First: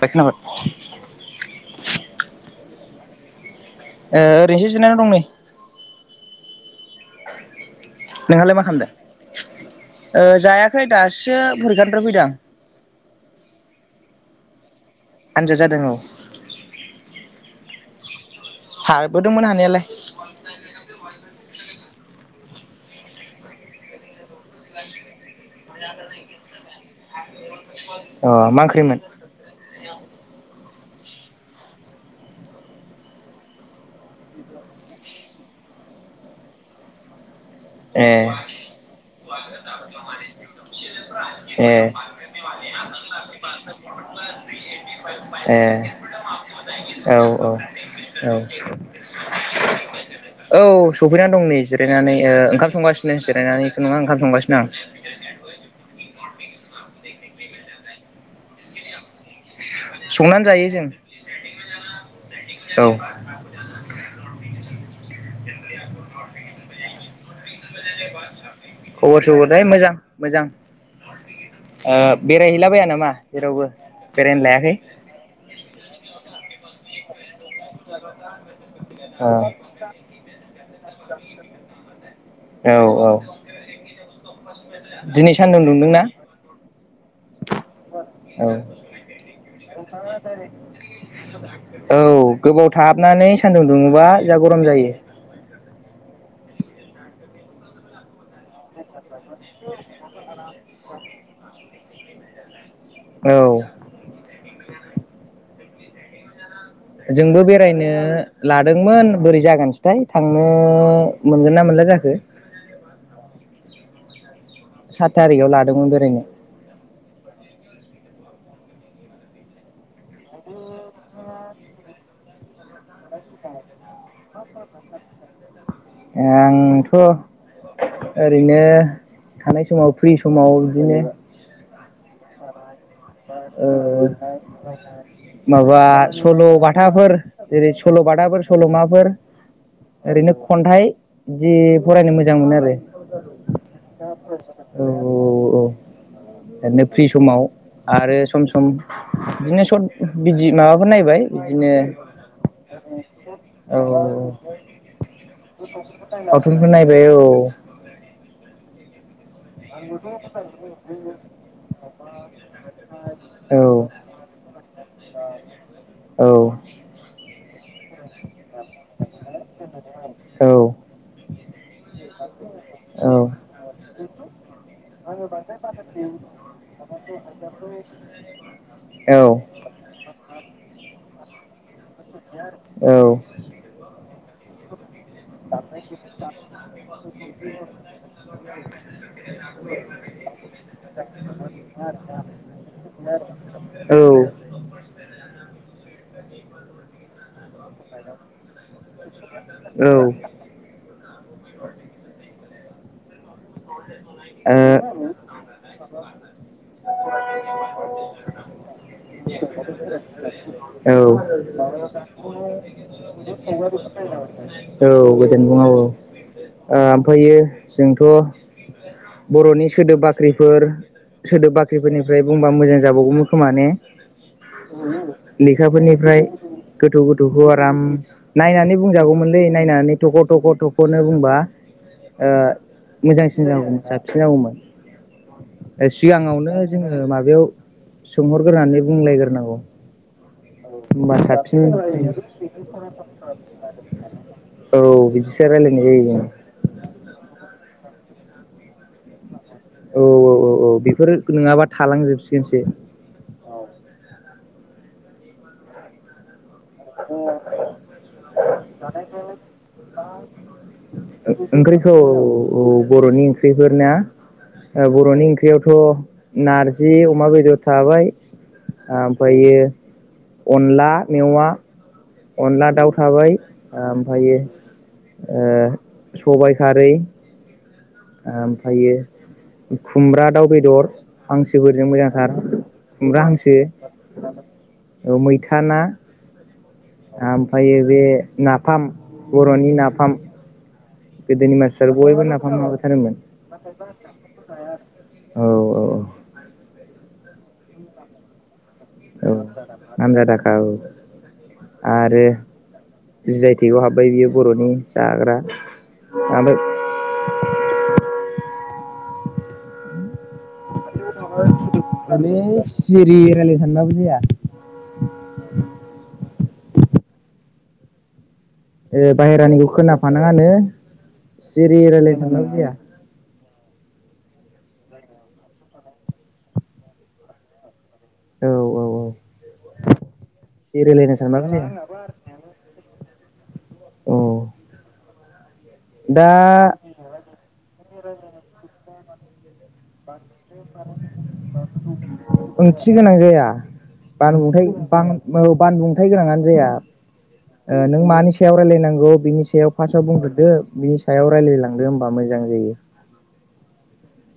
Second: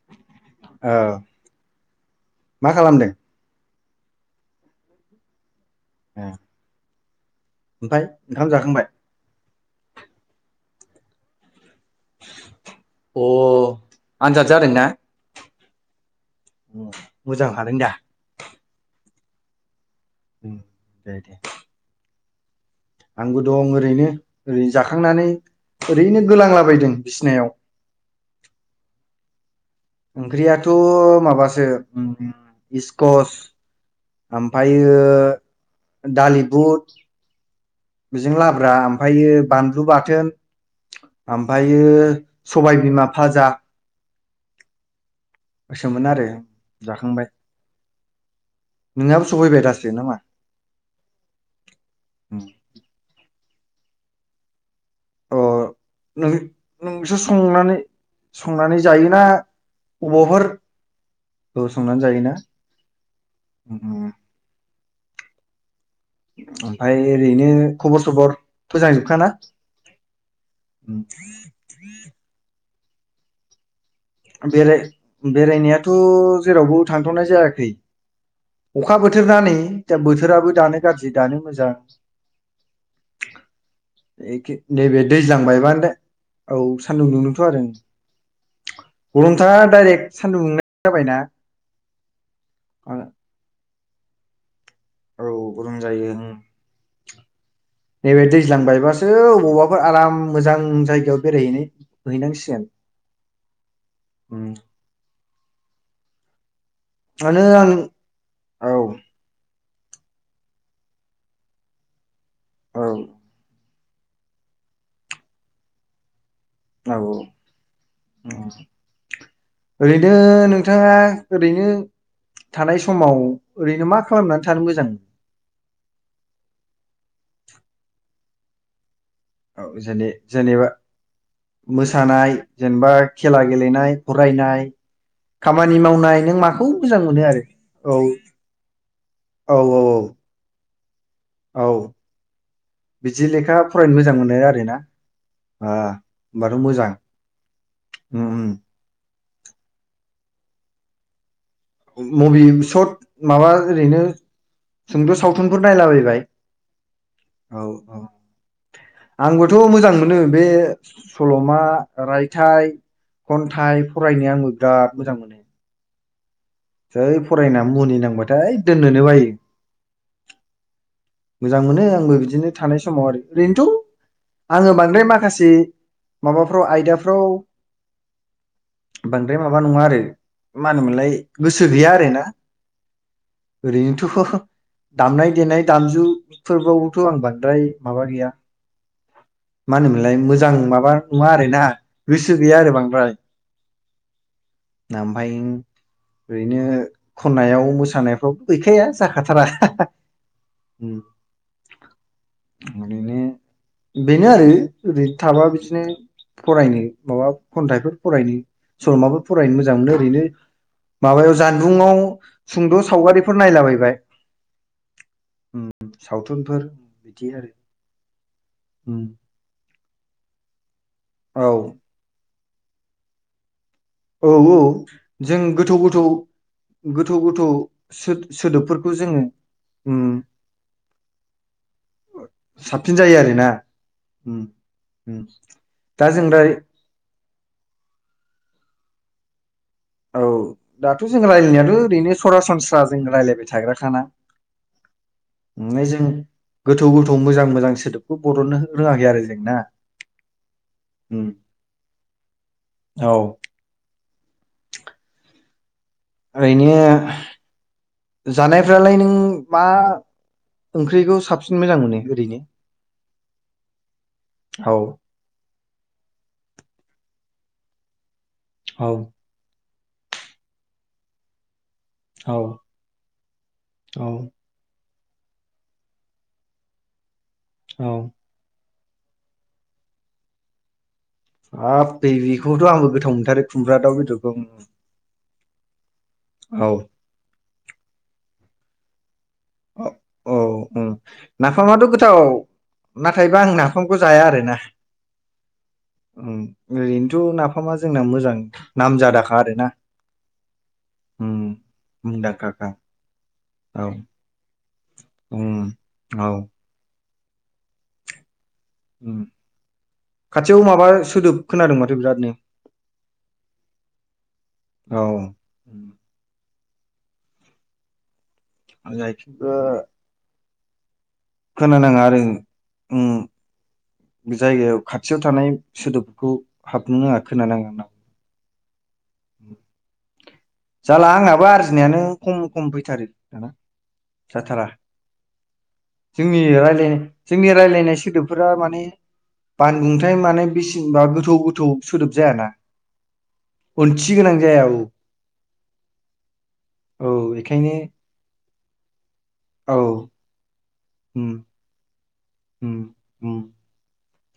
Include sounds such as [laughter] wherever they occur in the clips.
खोनाबाय औ मा खालामदों? ओरैनोसो जिरायनानै दं नै। ओ। ओमफ्राय ओंखाम नोंहालाय मा जाखांबाय? खालामदों? जायाखै दासो फरेखानिफ्रा फैदों आं। अ आनजाद जादोंना। आनजाद जादों औ। मोजां हादों दा। हाबोदोंमोन हानायालाय। दे दे आंबो दं ओरैनो ओरैनो जाखांनानै ओरैनो गोलांलाबायदों बिसिनायाव। अ मा ओंख्रिमोन? ओंख्रियाथ' माबासो इस्कस ओमफ्रायो दालि बुद ए बेजों लाब्रा ओमफ्रायायो बानलु बाथोन ए ओमफ्रायो स सबाय बिमा फाजा। ए औ सोमोन आरो औ। औ जाखांबाय औ सफैनानै नोंहाबो सफैबाय दासो दं नामा नै जिरायनानै उम ओ ओंखाम संगासिनो जिरायनानैथ' नङा ओंखाम संगासिनो आं। अ नों नोंसो संनानै संनानै जायोना अबावाफोर संनानै जायो औ संनानै जायोना? जों औ उम उम। ओमफ्राय ओरैनो खबर सबर? खबर सबरआथ' मोजां मोजां, ओ बेरायहैलाबाया नामा जेरावबो? बेरायनो लायाखै बेराय बेरायनायाथ' जेरावबो थांथ'नाय जायाखै। अखा औ बोथोर ना नै दा बोथोराबो दानो गाज्रि दानो मोजां। औ औ। एखे नैबे दिनै दैज्लां सान्दुं बायबानो दे दुंदोंना औ सानदुं दुंदोंथ' आरो। औ गरमथार डाइरेक्ट सान्दुं दुंनाय जाबायना औ गोबाव थाबनानै सान्दुं दुंबा जा गरम जायो। औ गरम जायो। नैबे दैज्लां बायबासो अबावबाफोर आराम मोजां जायगायाव बेरायहैनो हैैनांसिगोन। औ। उम। मानो जोंबो आं बेरायनो औ लादोंमोन बोरै जागोन थाय थांनो मोनगोन ना मोनला जाखो। औ। सात थारिखआव लादोंमोन बेरायनो। औ औ। उम, ओरैनो नोंथाङा ओरैनो थानाय समाव ओरैनो मा खालामनानै थानो मोजां? आंथ' ओरैनो‌ थानाय औ समाव जेने फ्रि समाव जेनेबा बिदिनो मोसानाय जेनेबा खेला ओ। गेलेनाय फरायनाय खामानि माबा मावनाय नों सल' माखौ मोजां बाथाफोर मोनो आरो जेरै औ सल' बाथाफोर सल'माफोर औ औ ओरैनो खन्थाइ जि औ फरायनो मोजां मोनो आरो। बिदि लेखा फरायनो मोजां मोनो आरोना? औ औ औ ओ होमबाथ' ओरैनो मोजां। फ्रि समाव आरो उम सम सम बिदिनो सर्ट बिदि माबाफोर नायबाय। बिदिनो मुभि सर्ट माबा ओरैनो औ सुंद' सावथुनफोर नायलाबायबाय सावथुनफोर नायबाय औ औ औ। आंबोथ' मोजां मोनो बे सल'मा रायथाइ औ खन्थाइ फरायनो आंबो बिराद मोजां मोनो। औ। जै फरायना मुहुनि नांबाथाय दोननोनो बायो। औ मोजां मोनो आंबो बिदिनो थानाय समाव ओरैनोथ' [unintelligible] आङो बांद्राय माखासे माबाफ्राव आयदाफ्राव [unintelligible] बांद्राय औ। माबा नङा आरो मा होनोमोनलाय गोसो गैया आरोना। ओरैनोथ' दामनाय देनाय दामजुफोरबावथ' आं बांद्राय माबा गैया होनोमोनलाय मोजां [unintelligible] मा नङा आरो ना गोसो गैया आरो बांद्राय। ओ औ ओमफाय ओरैनो खन्नायाव मोसानायफ्राव गैखाया जाखाथारा। ओम ओरैनो बेनो आरो ओरै थाबा बिदिनो फरायनो माबा खन्थाइफोर फरायनो सल'माफोर फरायनो मोजां मोनो ओरैनो औ माबायाव जानबुंआव सुंद' सावगारिफोर नायलाबायबाय [unintelligible] औ गोजोन बुं औ उम, ओ सावथुनफोर ओमफ्र बिदि आरो जोंथ' उम, बर'नि सोदोब बाख्रिफोर औ सोदोब बाख्रिफोरनिफ्राय बुंबा मोजां जाबावगौमोन खोमा ने औ औ जों उमहो गोथौ गोथौ लेखाफोरनिफ्राय गोथौ गोथौखौ आराम नायनानै सोदोबफोरखौ जोङो बुंजागौमोनलै नायनानै उम थख' थख' थख'नो बुंबा ओ साबसिन जायो मोजांसिन आरोना जागौमोन साबसिन उम, जागौमोन। उम, ओ दा जों राय सिगाङावनो जोङो माबायाव सोंहरग्रोनानै बुंलायग्रोनांगौ। औ दाथ' होमबा जों साबसिन रायज्लायनायाथ' ओरैनो सरासनस्रा जों रायलायबाय थाग्राखाना औ बिदिसो रायलायनाय नाय जायो जों गोथौ गोथौ मोजां मोजांसि सोदोबखौ बर'ननो हो रोङाखै आरो जों ना औ औ औ औ बेफोर उम नोङाबा थालांजोबसिनसो औ। ओरैनो जानायफ्रालाय नों मा ओंख्रिखौ ओंख साबसिन मोजां ओंख्रिखौ मोनो ओरैनो औ बर'नि ओंख ख्रिफोरना औ ओ बर'नि ओंख्रियावथ' नारजि अमा बेदर थाबाय। औ आ ओमफायो अनला मेवा। औ अनला दाउ थाबाय आ औ ओमफायो ओ सबाय खारै औ फायो खुमब्रा दाउ बेदर। हांसोफोरजों हाब बे मोजांथार बेखौथ' आंबो गोथाव मोनथारो खुमब्रा दाउ बेदरखौ। औ मैथा ना। औ आ ओमफायो बे नाफाम बर'नि नाफाम। औ औ गोदोनि नाफामाथ' मानसिफ्रा गोथाव बयबो नाफाम माबाथारोमोन नाथायबा आं नाफामखौ जाया आरोना। औ औ उम ओरैनोथ' नाफामा जोंना मोजां। औ नाम नामजादाखा आरोना जादाखा नाम जादाखा औ उम आरो मुंदांखाखा जि आइ औ टेगआव हाबबाय बियो बर'नि जाग्रा उम औ ओमफाय उम खाथियाव माबास सोदोब खोनादों माथो बिरादनो माने सिरि रायलायनो सानबाबो जाया औ उम ए जायखिबो बाहेरानिखौ खोनाफानाङानो सिरि खोनानाङा आरो रायलायनो सानबाबो जाया उम बे जायगायाव खाथियाव थानाय सोदोबफोरखौ हाबनो नाङा खोनानाङा होन्ना औ औ औ सिरि जाला रायलायनो आंनाबो सानबाबो जाया आरजिनायानो खम खम फैथारो दाना औ जाथारा दा जोंनि रायलायनाय जोंनि रायलायनाय सोदोबफोरा माने बानबुंथाय माने बांसिनै बेसेबा गोथौ गोथौ सोदोब जायाना माने [unintelligible] ओंथि गोनां जाया। ओंथि गोनां जाया बांद्राय औ बां बौ बानबुंथाय गोनाङानो जाया औ ओ बेखायनो नों मानिस सायाव रायलायनांगौ बिनि सायाव औ फार्स्टआव बुंग्रोदो बिनि सायाव उम रायलायलांदो होमबा मोज उम उम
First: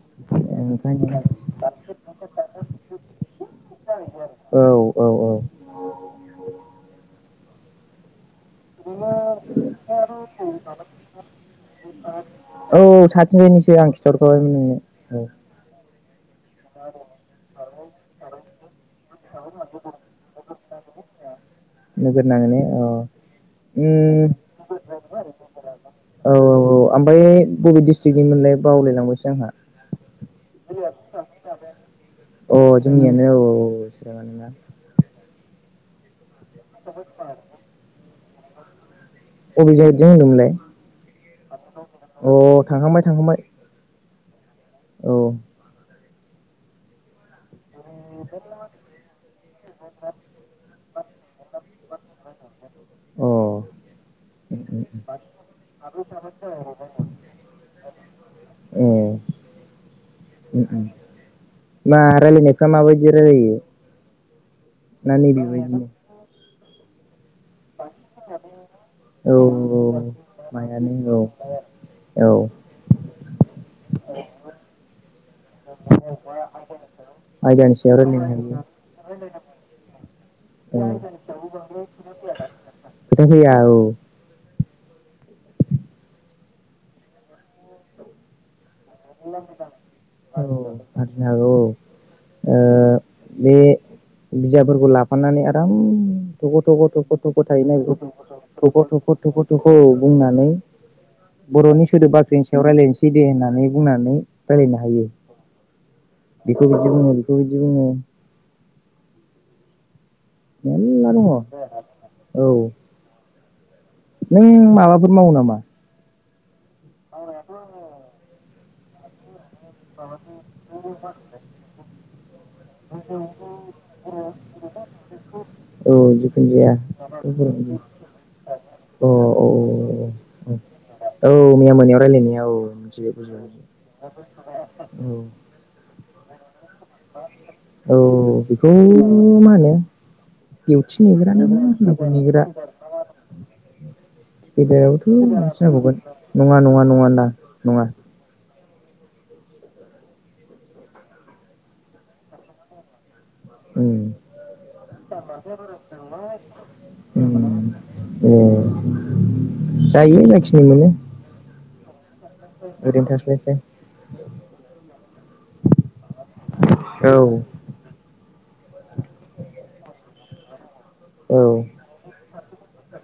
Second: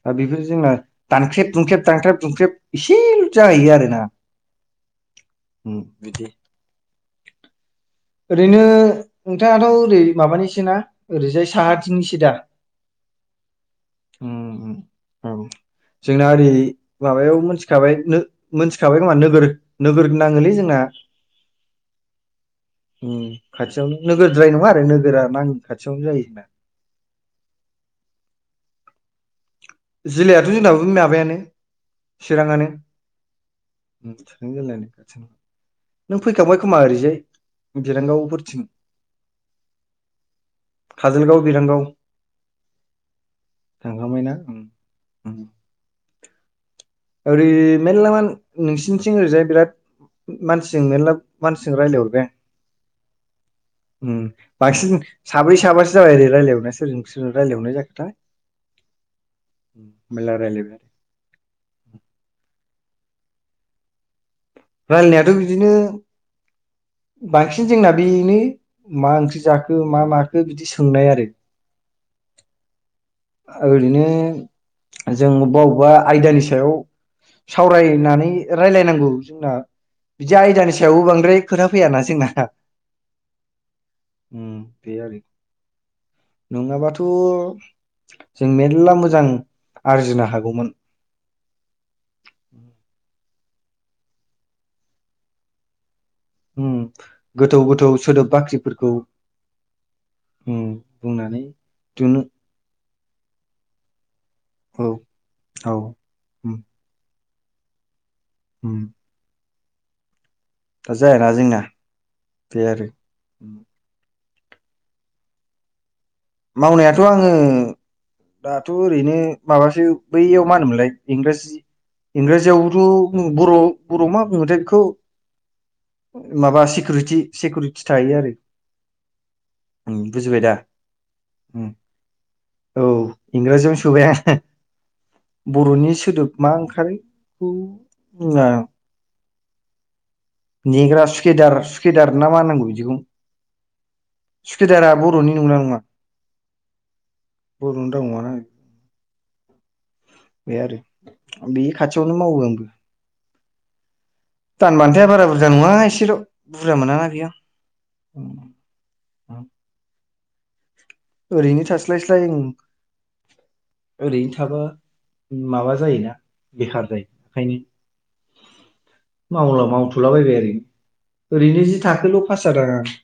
दा बेफोर जोंना ओंखायनो दानख्रेब दुंख्रेब दानख्रेब दुंख्रेब एसेल' जाहैयो आरोना औ औ औ उम बिदि ओरैनो [unintelligible] नोंथाङाथ' औ ओरै माबानिसो ना साथ ओरैजाय थिंहैनिसै साहाथिंनिसो दा आं खिथरखो नुनो उम उम मोनो औ जोंना ओरै माबायाव मोनथ थिखाबाय नो मोनथिखाबाय खोमा नोगोर नोगोर होननाङोलै जोंना नोगोर नाङो ने उम खाथियावनो नोगोरद्राय नङा आरो नोगोरा नाङो खाथियावनो जायो जोंना अ आमफाय बबे डिस्ट्रिक्टनि मोनलाय बावलायलांबायस जिल्लायाथ' जोंनाबो बे माबायानो अ चिराङानो जोंनियानो औ उम चिराङानो ना चिरां जिल्लानि खाथिनि फैखांबाय खोमा ओरैजाय बिरांगावफोरथिं अबे जाइदजों होनदोंमोनलाय काजलगाव बिरांगाव अ थांखांबाय थांखांबाय थांखांबायना उम औ ओरै मेलला मान नोंसिनिथिं ओरैजाय बिराद मानसिजों मेरला मानसिजों रायलाय हरबाय अ आं ओम बांसिन साब्रै साबासो जाबाय आरै रायलाय हरनाया सोरजों सोरजों रायलायहरनाय जाखोथाय औ मेलला रायलायबाय मा रायलायनायफ्रा माबायदि रायलायो ना नै रायलायनायाथ' बिदिनो बेबायदिनो बांसिन जोंना बेनो मा औ ओंख्रि औ जाखो मा माखो बिदि मायानो सोंनाय औ आरो औ ओरैनो जों अबबा अबबा आयदानि सायाव आयदानि सायाव रायलायनो सावरायनानै हायो रायलायनांगौ जोंना बिदि औ आयदानि सायावबो बांद्राय खोथा फैयाना जोंना खोथा फैया औ उम बे आरो नङाबाथ' जों मेर औ आरजिनो हागौ औ ओ बे बिजाबफोरखौ लाफानानै आराम थख' उम थख' थख' थख' गोथौ थायोना गोथौ बेखौ' सोदोब थख' बाख्रिफोरखौ थख' थख' थख' औ बुंनानै उम बुंनानै बर'नि सोदोब दिहुननो बाख्रिनि सायाव रायलायनोसै बिदि होननानै बुंनानै रायलायनो औ हायो औ बेखौ बिदि बुङो एखौ इदि बुङो होम मेल्ला दङ औ जोंना बे आरो नों माबाफोर मावो नामा मावनायाथ आङो दाथ ओरैनो माबासो बैयाव मा होनोमोनलाय इंराजि इंराजियावथ बर बरआव मा बुङोथाय बेखौ औ जिखुनु माबा जाया सिकुरिटि सिकुरिटि थायो आरो अ अ उम बुजिबाय दा अ औ उम मैया मोनायाव रायलायनाया औ मोनसे बुजिनाय इंराजियावनो सोबाय आं बरनि सोदोब मा ओंखारो औ जोंना बेखौ मा होनो दिवथि नेग्रा ना सुखेदार होनो सुखेदार [unintelligible] ना मा नेग्रा होनांगौ बिदिखौ सुखेदारा गेदेरावथ बर'नि नंगौना मास नङा जाबावगोन नङा नङा नङा ना नङा बर'नि राव नङाना बे आरो बे खाथियावनो मावो आंबो उम दानबान्थाया बारा बुरजा नङा एसेल बुरजा मोनाना ना बेयाव उम ए जायो जाखिनि मोनो ओरैनो थास्लायस्लाय ओम ओरैनो थास्लायस्लाय ओरैनो थाबा माबा जायोना बेखार जायो औ ओंखायनो मावला मावथुलाबायबाय ओरैनो औ ओरैनो जि थाखोल पास जादों आं जि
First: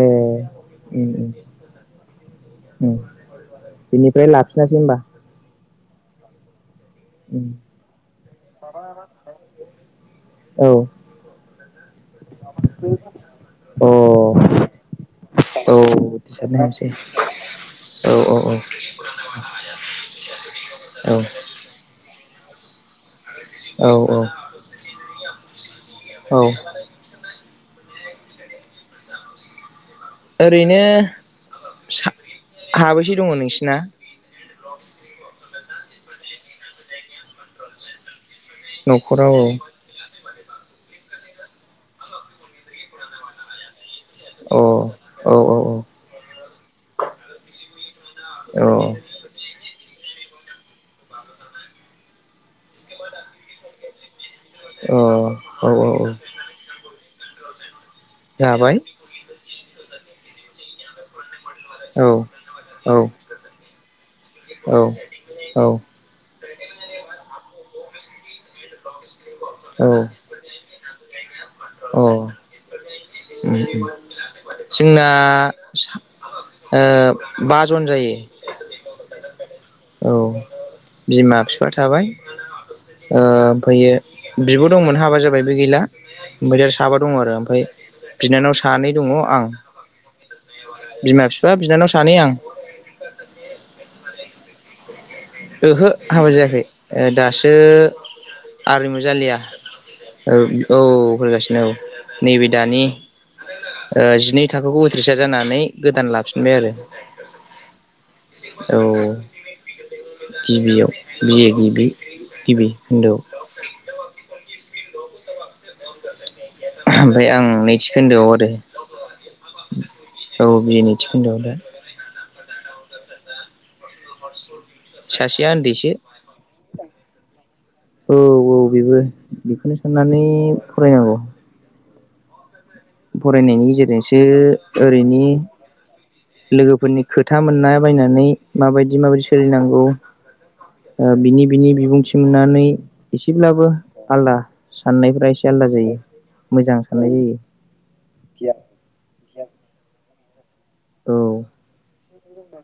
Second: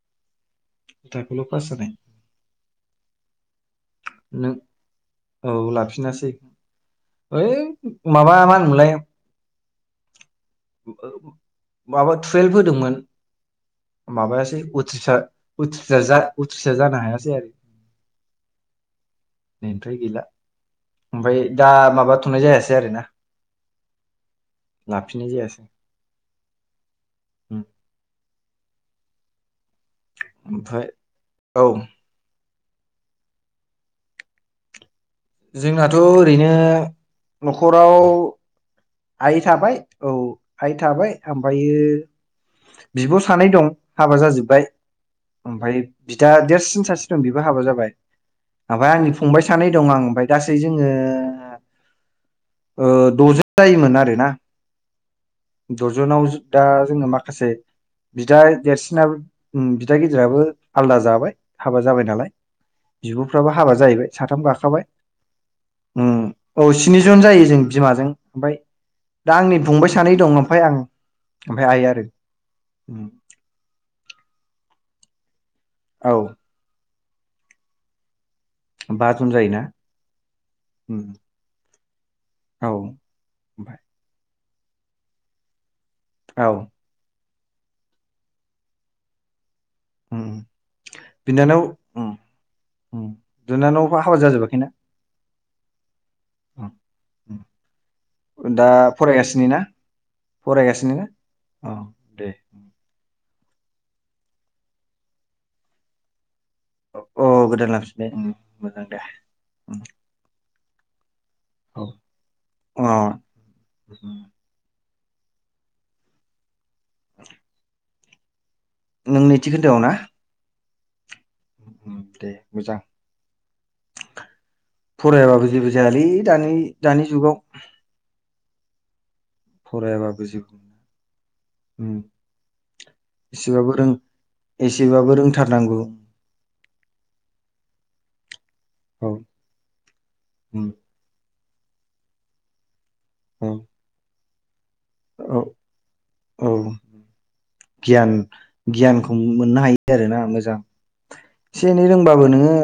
ए उम उम थाखोल पास जानाय उम बिनिफ्राय नों लाफिनासै होमबा औ लाफिनासै उम ओइ माबा मा होनोमोनलाय औ माबा टुवेल्भ होदोंमोन माबायासै अ उथ्रिसार औ उथ्रिसार जा उथ्रिसार जानो हायासै आरो औ औ बेनिफ्राय गैला औ ओमफाय दा माबाथनाय जायासै आरोना औ औ लाफिननाय जायासै औ उम ओरैनो ओमफ्राय औ फिसा खाबैसे दङ नोंसिना जोंनाथ‌ ओरैनो नखराव आइ न'खराव थाबाय औ आइ थाबाय ओमफायो बिब सानै दं हाबा औ जाजोब्बाय औ औ ओमफय बिदा देरसिन सासे बेबो हाबा जाबाय औ ओमफ्राय आंनि फंबाय सानै दं आं ओमफफ्राय गासै जोङो द जोन जायोमोन आरोना औ औ द औ जोनाव दा जोङो माख माखासे बिदा जाबाय देरसिनो उम बिदा गिदिराबो आलादा जाबाय हाबा जाबाय औ नालाय औ बिबफ्राबो हाबा जाहैबाय साथाम गाखाबाय औ औ उम औ स्निजन जायो जों बिमाजों ओमफ्राय दा आंनि फंबाय सानै अ दं ओमफाय आं ओमफाय आइ आरो उम जोंना औ ओ बा जन जायो बा जन जायोना औ उम बिमा फिफा फिफा थाबाय औ ओमफ्राय ओमफैयो बिब दंमोन हाबा जाबाय बे गैला औ ओमफाय दा साबा दङ आरो ओमफाय बिनानाव सानै दङ आं उम बिमा बिफा बिनानाव उम सानै आं उम बिनानाव फा हाबा जाजोबाखैना ओहो हाबा जायाखै उम दासो उम दा आरिमु जालिया फरायगासिनो ना औ औ फरायगासिनो ना होगासिनो औ नैबे दानि ओ जिनै थाखोखौ उथ्रिसार जानानै गोदान लाफिन बाय आरो अ गोदान लाफिनबाय उम औ मोजां दे उम गिबियाव बियो गिबि गिबि औ खोन्दोआव अ ओमफ्राय आं नैथि खोन्दोआव आरो नों नैथि खोन्दोआव ना औ बिए नैथि खोन्दोआव दा दे मोजां ास फरायाबाबो जेबो जायालै दानि दानि जुगाव औ औ बेबो बेखौनो साननानै फरायाबाबो जेबो फरायनांगौ उम फरायनायनि एसेबाबो रों गेजेरजोंसो एसेबाबो ओरैनि रोंथारनांगौ लोगोफोरनि खोथा मोननाय बायनानै माबायदि औ माबायदि सोलिनांगौ बिनि बिनि बिबुंथि मोननानै औ एसेब्लाबो आलद औ औ मोजां साननाय जायो गियान गियानखौ मोननो हायो आरो ना मोजां औ एसे एनै रोंबाबो नोङो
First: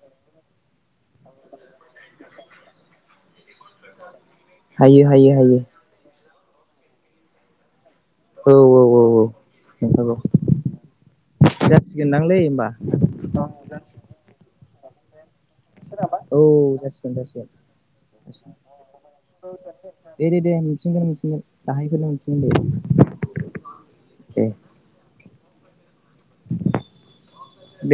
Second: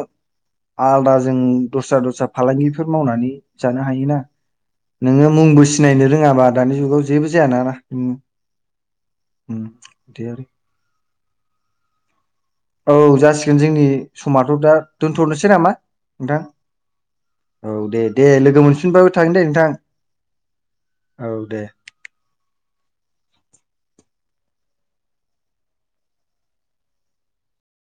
आलादा जों दस्रा दस्रा फालांगिफोर मावनानै जानो हायोना हायो नोङो हायो हायो मुंबो सिनायनो रोङाबा दानि जुगाव जेबो जायाानाना औ औ औ नंथारगौ बे आरो जासिगोनदांलै होमबा औ जासिगोन जोंनि समथ दा दोनथनोसै नामा नोंथां औ जासिगोन जासिगोन औ दे दे लोगो मोनफिनबाबो थागोन दे नोंथां दे दे दे मोनफिनगोन औ सिगोन दे। दाहायफोरनो मोनसिगोन दे दे